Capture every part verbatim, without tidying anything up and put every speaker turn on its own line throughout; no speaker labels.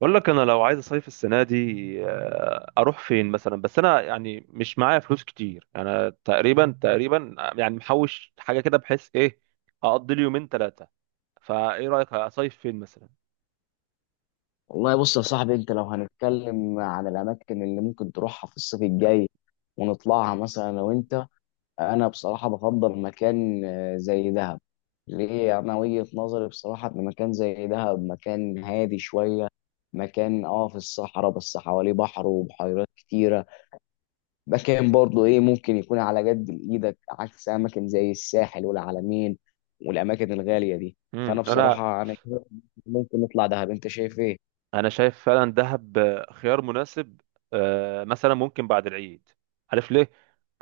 بقول لك انا لو عايز اصيف السنه دي، آه، اروح فين مثلا؟ بس انا يعني مش معايا فلوس كتير، انا تقريبا تقريبا يعني محوش حاجه كده، بحيث ايه اقضي لي يومين ثلاثه. فايه رايك اصيف فين مثلا؟
والله بص يا صاحبي، انت لو هنتكلم عن الاماكن اللي ممكن تروحها في الصيف الجاي ونطلعها مثلا. لو انت انا بصراحه بفضل مكان آه، زي دهب. ليه؟ انا وجهه نظري بصراحه ان مكان زي دهب مكان هادي شويه، مكان اه في الصحراء بس حواليه بحر وبحيرات كتيره، مكان برضه ايه ممكن يكون على قد ايدك، عكس اماكن زي الساحل والعلمين والاماكن الغاليه دي.
امم
فانا
انا
بصراحه انا شايف ممكن نطلع دهب. انت شايف ايه؟
انا شايف فعلا دهب آه، خيار مناسب. آه، مثلا ممكن بعد العيد. عارف ليه؟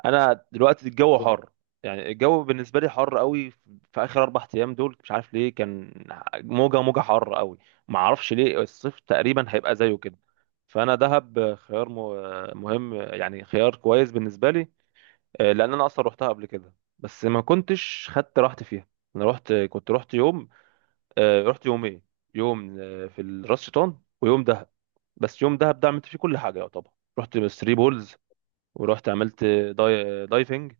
انا دلوقتي الجو حر، يعني الجو بالنسبه لي حر قوي. في اخر اربع ايام دول مش عارف ليه كان موجه موجه حر قوي. ما اعرفش ليه، الصيف تقريبا هيبقى زيه كده. فانا دهب آه، خيار م- آه، مهم، آه، يعني خيار كويس بالنسبه لي. آه، لان انا اصلا روحتها قبل كده، بس ما كنتش خدت راحتي فيها. انا رحت كنت رحت يوم. آه، رحت يومين. يوم آه، في راس شيطان، ويوم دهب. بس يوم دهب ده عملت فيه كل حاجه يعتبر. رحت ثري بولز. ورحت عملت داي... دايفنج.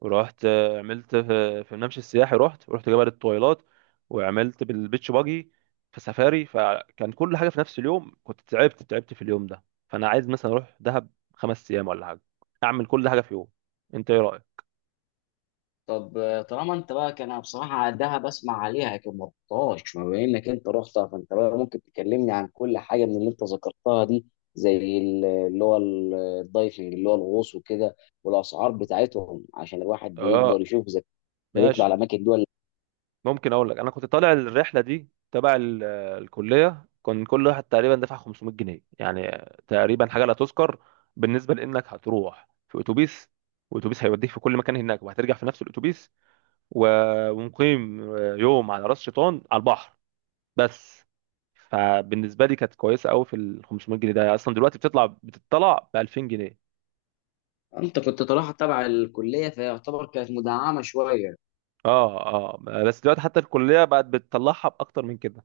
ورحت آه، عملت في, في الممشى السياحي، رحت ورحت جبل الطويلات. وعملت بالبيتش باجي في سفاري، فكان كل حاجه في نفس اليوم، كنت تعبت تعبت في اليوم ده. فانا عايز مثلا اروح دهب خمس ايام ولا حاجه، اعمل كل حاجه في يوم. انت ايه رايك؟
طب، آه، طالما انت بقى كان. أنا بصراحه ده بسمع عليها لكن ما رحتهاش، ما بما انك انت رحتها فانت بقى ممكن تكلمني عن كل حاجه من اللي انت ذكرتها دي، زي ال- اللي هو ال- الدايفنج اللي هو الغوص وكده، والاسعار بتاعتهم عشان الواحد يقدر
اه،
يشوف اذا كان يطلع على
ماشي.
اماكن دول.
ممكن اقول لك انا كنت طالع الرحله دي تبع ال- الكليه. كان كل واحد تقريبا دفع خمسمية جنيه، يعني تقريبا حاجه لا تذكر. بالنسبه لانك هتروح في اتوبيس، واتوبيس هيوديك في كل مكان هناك، وهترجع في نفس الاتوبيس. و- ومقيم يوم على راس شيطان على البحر، بس. فبالنسبه لي كانت كويسه قوي في ال خمسمائة جنيه ده، اصلا دلوقتي بتطلع بتطلع ب ألفين جنيه.
انت كنت طالعها تبع الكليه فيعتبر كانت مدعمه شويه.
اه، اه. بس دلوقتي حتى الكليه بقت بتطلعها باكتر من كده.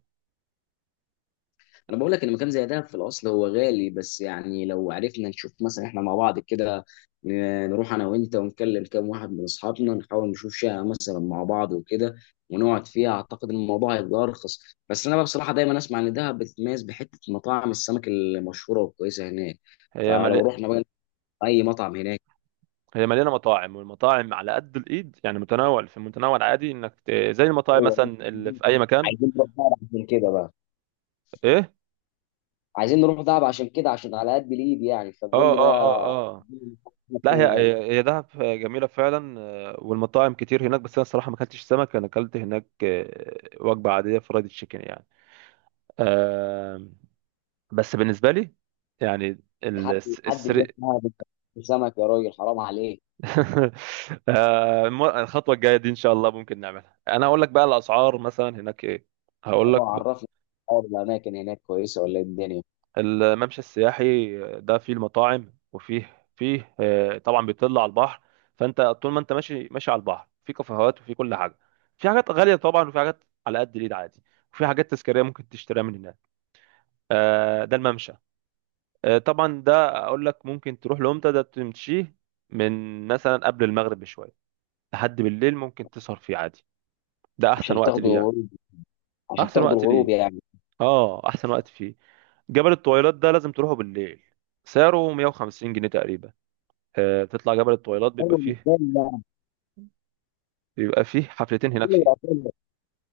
انا بقول لك ان مكان زي دهب في الاصل هو غالي، بس يعني لو عرفنا نشوف مثلا احنا مع بعض كده ن- نروح انا وانت ونكلم كام واحد من اصحابنا، نحاول نشوف شقه مثلا مع بعض وكده ونقعد فيها، اعتقد ان الموضوع هيبقى ارخص. بس انا بقى بصراحه دايما اسمع ان دهب بتتميز بحته مطاعم السمك المشهوره والكويسه هناك.
هي
فلو
ملي...
رحنا بقى اي مطعم هناك.
هي مليانه مطاعم، والمطاعم على قد الايد يعني متنوع في متنوع، العادي انك ت... زي المطاعم
هو
مثلا اللي في اي مكان.
عايزين نروح دهب عشان كده بقى،
ايه.
عايزين نروح دهب عشان كده عشان على قد الايد يعني. فقول
اه،
لي
اه،
بقى.
اه، اه. لا، هي
فين هناك؟
هي هي دهب جميله فعلا، آه، والمطاعم كتير هناك. بس انا الصراحه ما اكلتش سمك، انا اكلت هناك آه، وجبه عاديه فرايد تشيكن يعني. آه، بس بالنسبه لي يعني ال-
حد
الس-
حد
السري.
يروح معاها بس- سمك يا راجل، حرام عليك.
آه، الم- الخطوه الجايه دي ان شاء الله ممكن نعملها. انا هقول لك بقى الاسعار مثلا هناك ايه، هقول
انا
لك.
عرفني، اقعد الاماكن هناك كويسه ولا إيه الدنيا؟
الممشى السياحي ده فيه المطاعم، وفيه فيه آه، طبعا بيطل على البحر. فانت طول ما انت ماشي ماشي على البحر في كافيهات وفي كل حاجه. في حاجات غاليه طبعا، وفي حاجات على قد الايد عادي. وفي حاجات تذكاريه ممكن تشتريها من هناك. آه، ده الممشى. آه، طبعا ده اقول لك ممكن تروح لامتى، ده تمشيه. من مثلا قبل المغرب بشويه لحد بالليل، ممكن تسهر فيه عادي. ده احسن
عشان
وقت
تاخدوا
ليه، يعني
الغروب، عشان
احسن
تاخدوا
وقت
الغروب
ليه،
يعني.
اه احسن وقت فيه. جبل الطويلات ده لازم تروحه بالليل، سعره مية وخمسين جنيه تقريبا. آه، تطلع جبل الطويلات بيبقى
ايوه، مش
فيه
غالي، لا.
بيبقى فيه حفلتين هناك
غالي
فيه.
يعتبر.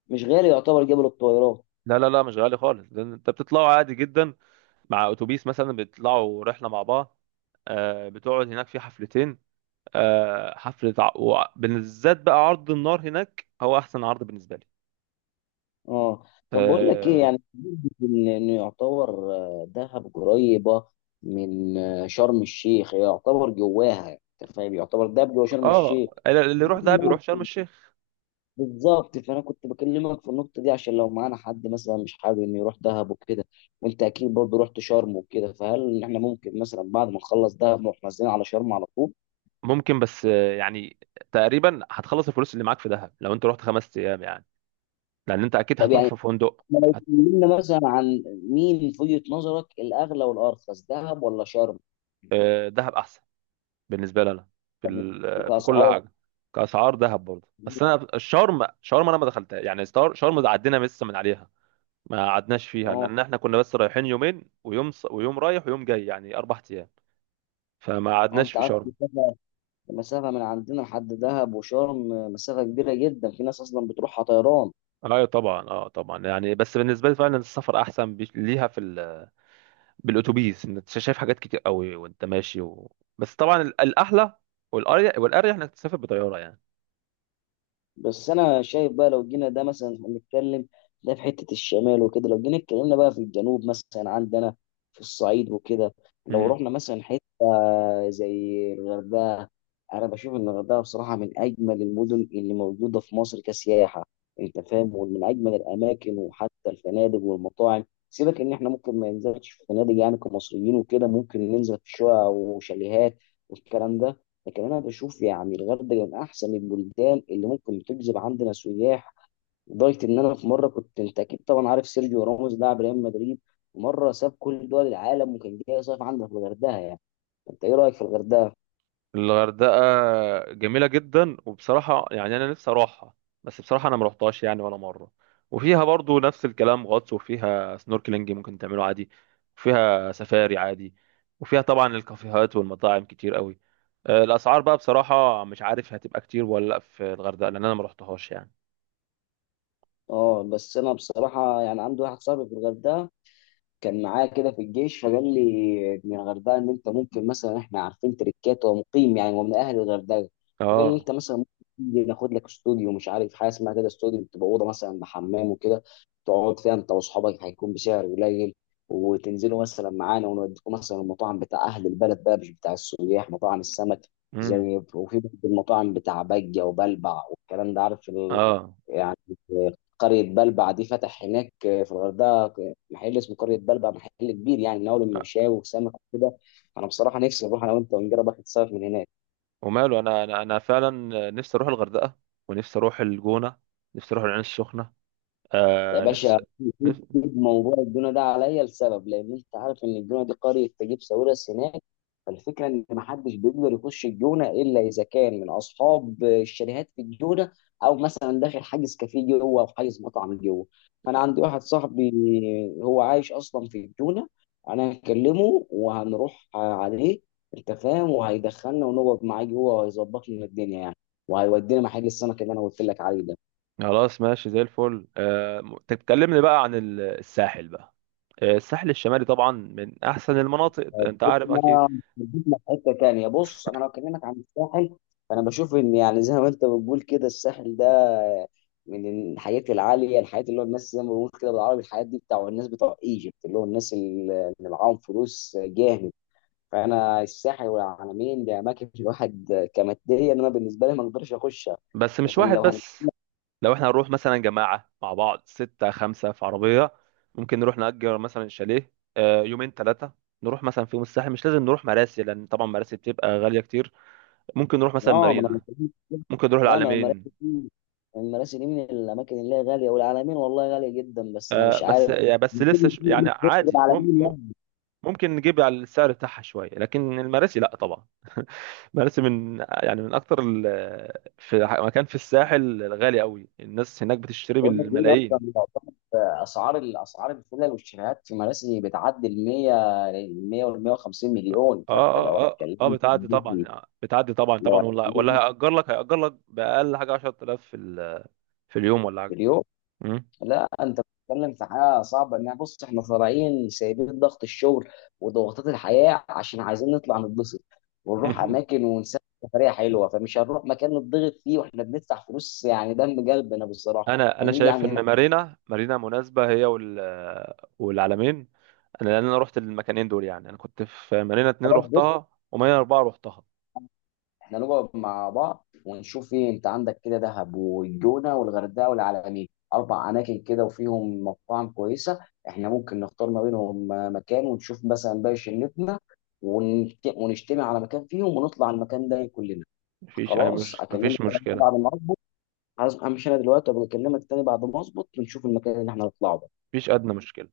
مش غالي يعتبر جبل الطويلات.
لا، لا، لا، مش غالي خالص، ده انت بتطلعوا عادي جدا. مع اتوبيس مثلا بتطلعوا رحله مع بعض. آه، بتقعد هناك في حفلتين. آه، حفله ع- وع- بالذات بقى عرض النار هناك هو احسن عرض بالنسبه لي.
اه. طب بقول لك ايه
اه.
يعني، ان إن يعتبر آه، دهب قريبه من آه، شرم الشيخ، هي يعتبر جواها يعني، انت فاهم، يعتبر دهب جوا شرم
آه،
الشيخ.
اللي يروح دهب يروح شرم الشيخ.
بالظبط. فانا كنت بكلمك في النقطه دي عشان لو معانا حد مثلا مش حابب انه يروح دهب وكده، وانت اكيد برضه رحت شرم وكده، فهل احنا ممكن مثلا بعد ما نخلص دهب نروح نازلين على شرم على طول؟
ممكن، بس آه، يعني تقريبا هتخلص الفلوس اللي معاك في دهب لو انت رحت خمس ايام يعني. لان انت اكيد
طب
هتروح
يعني
في فندق.
احنا لو
هت-
اتكلمنا مثلا عن مين في وجهه نظرك الاغلى والارخص، دهب ولا شرم،
دهب احسن بالنسبه لي انا في ال- في كل
وكاسعار؟
حاجه. كاسعار دهب برضه. بس انا الشرم شرم انا ما دخلتها يعني، ستار- شرم ده عدينا لسه من عليها. ما قعدناش فيها
اه،
لان احنا كنا بس رايحين يومين، ويوم ص- ويوم رايح ويوم جاي يعني اربع ايام. فما
اه،
قعدناش
انت
في
عارف
شرم.
المسافه المسافة من عندنا لحد دهب وشرم مسافه كبيره جدا، في ناس اصلا بتروحها طيران.
ايوه طبعا، اه طبعا، يعني بس بالنسبه لي فعلا السفر احسن بي- ليها في ال... بالاتوبيس انت شايف حاجات كتير قوي، وانت ماشي و... بس طبعا ال- الاحلى والاريح والاريح انك تسافر بطياره.
بس انا شايف بقى لو جينا ده مثلا هنتكلم، ده في حته الشمال وكده، لو جينا اتكلمنا بقى في الجنوب مثلا عندنا في الصعيد وكده، لو
يعني،
رحنا مثلا حته زي الغردقه. انا بشوف ان الغردقه بصراحه من اجمل المدن اللي موجوده في مصر كسياحه، انت فاهم، ومن اجمل الاماكن، وحتى الفنادق والمطاعم. سيبك ان احنا ممكن ما ننزلش في فنادق يعني، كمصريين وكده ممكن ننزل في شقق وشاليهات والكلام ده. لكن انا بشوف يعني الغردقه من احسن البلدان اللي ممكن تجذب عندنا سياح، لدرجه ان انا في مره كنت، انت اكيد طبعا عارف سيرجيو راموس لاعب ريال مدريد، مره ساب كل دول العالم وكان جاي يصيف عندنا في الغردقه يعني. انت ايه رايك في الغردقه؟
الغردقة جميلة جدا، وبصراحة يعني أنا نفسي أروحها. بس بصراحة أنا مروحتهاش يعني ولا مرة. وفيها برضو نفس الكلام غطس، وفيها سنوركلينج ممكن تعمله عادي. وفيها سفاري عادي، وفيها طبعا الكافيهات والمطاعم كتير قوي. آه، الأسعار بقى بصراحة مش عارف هتبقى كتير ولا لأ في الغردقة، لأن أنا مروحتهاش يعني.
اه، بس انا بصراحه يعني عندي واحد صاحبي في الغردقه، كان معايا كده في الجيش، فقال لي من الغردقه ان انت ممكن مثلا، احنا عارفين تريكات ومقيم يعني، ومن اهل الغردقه، فقال لي
اه،
انت مثلا ممكن تيجي ناخد لك استوديو، مش عارف حاجه اسمها كده استوديو، بتبقى اوضه مثلا بحمام وكده، تقعد فيها انت واصحابك، هيكون بسعر قليل، وتنزلوا مثلا معانا ونوديكم مثلا المطاعم بتاع اهل البلد بقى مش بتاع السياح، مطاعم السمك.
امم
زي وفي برضه المطاعم بتاع بجه وبلبع والكلام ده، عارف ال...
اه،
يعني، قرية بلبع دي فتح هناك في الغردقة محل اسمه قرية بلبع، محل كبير يعني، من أول المشاوي وسمك وكده. أنا بصراحة نفسي أروح أنا وأنت ونجرب آخد سمك من هناك.
وماله أنا، أنا أنا فعلا نفسي أروح الغردقة. ونفسي أروح الجونة، نفسي أروح العين السخنة،
يا
آه نفسي.
باشا، سيب موضوع الجونه ده عليا، لسبب، لان انت عارف ان الجونه دي قريه تجيب ساويرس هناك، فالفكره ان محدش بيقدر يخش الجونه الا اذا كان من اصحاب الشاليهات في الجونه، او مثلا داخل حاجز كافيه جوه او حاجز مطعم جوه. فانا عندي واحد صاحبي هو عايش اصلا في الجونه، انا هكلمه وهنروح عليه، انت فاهم، وهيدخلنا ونقعد معاه جوه وهيظبط لنا الدنيا يعني، وهيودينا محل السمك اللي انا قلت لك عليه ده.
خلاص، ماشي زي الفل. آه، م- طب كلمني بقى عن ال- الساحل بقى. آه، الساحل الشمالي طبعا من احسن المناطق، انت عارف اكيد.
جبنا جبنا في حته تانيه. بص، انا لو اكلمك عن الساحل، فانا بشوف ان يعني زي ما انت بتقول كده، الساحل ده من الحياه العاليه، الحياه اللي هو الناس زي ما بنقول كده بالعربي، الحياه دي بتاع الناس بتوع ايجيبت، اللي هو الناس اللي اللي معاهم فلوس جامد. فانا الساحل والعلمين دي اماكن الواحد كماديا، انا بالنسبه لي ما اقدرش اخشها.
بس مش
لكن
واحد
لو
بس. لو احنا هنروح مثلا جماعة مع بعض، ستة خمسة في عربية. ممكن نروح نأجر مثلا شاليه آه، يومين ثلاثة. نروح مثلا في يوم الساحل، مش لازم نروح مراسي، لأن طبعا مراسي بتبقى غالية كتير. ممكن نروح مثلا
اه ما انا
مارينا،
بكلمك كده.
ممكن نروح
لا، ما
العلمين.
المراسي دي المراسي دي من الاماكن اللي هي غاليه، والعلمين والله غاليه جدا، بس انا
آه،
مش
بس
عارف،
يعني، بس
المفروض
لسه ش-
مش
يعني
نيجي في وسط
عادي.
العلمين يعني.
ممكن نجيب على السعر بتاعها شويه، لكن المراسي لا طبعا. مراسي من يعني من اكتر ال- في ح- مكان في الساحل غالي قوي، الناس هناك بتشتري
بقول لك ايه، اصلا
بالملايين.
يعتبر اسعار الاسعار الفلل والشاليهات في مراسي بتعدي ال مية، ال مية وال مية وخمسين
اه،
مليون. فانت لو
اه، اه، اه،
هتكلمني
بتعدي
في-
طبعا بتعدي طبعا
لو
طبعا، ولا ولا
هتكلمني
هيأجر لك هيأجر لك بأقل حاجه عشرة آلاف في ال- في اليوم ولا
في
حاجه.
مليون.
مم.
لا، انت بتتكلم في حاجه صعبه، انها بص، احنا طالعين سايبين ضغط الشغل وضغوطات الحياه عشان عايزين نطلع نتبسط، ونروح اماكن ونسافر سفريه حلوه، فمش هنروح مكان نتضغط فيه واحنا بندفع فلوس يعني دم قلبنا بصراحه.
انا انا
هنرجع
شايف
من
ان
هناك.
مارينا مارينا مناسبه، هي وال والعلمين. انا لان انا رحت المكانين دول يعني، انا كنت في مارينا اتنين
خلاص،
رحتها، ومارينا اربعه رحتها.
احنا نقعد مع بعض ونشوف ايه، انت عندك كده دهب والجونه والغردقه والعلمين، اربع اماكن كده وفيهم مطاعم كويسه. احنا ممكن نختار ما بينهم آه، مكان، ونشوف مثلا باقي شلتنا، ونت- ونجتمع على مكان فيهم ونطلع المكان ده كلنا.
مفيش أي
خلاص
مش...
اكلمك
مفيش مشكلة.
بعد ما اظبط. عايز- امشي انا دلوقتي، وابقى اكلمك تاني بعد ما اظبط ونشوف المكان اللي احنا هنطلعه ده.
مفيش أدنى مشكلة.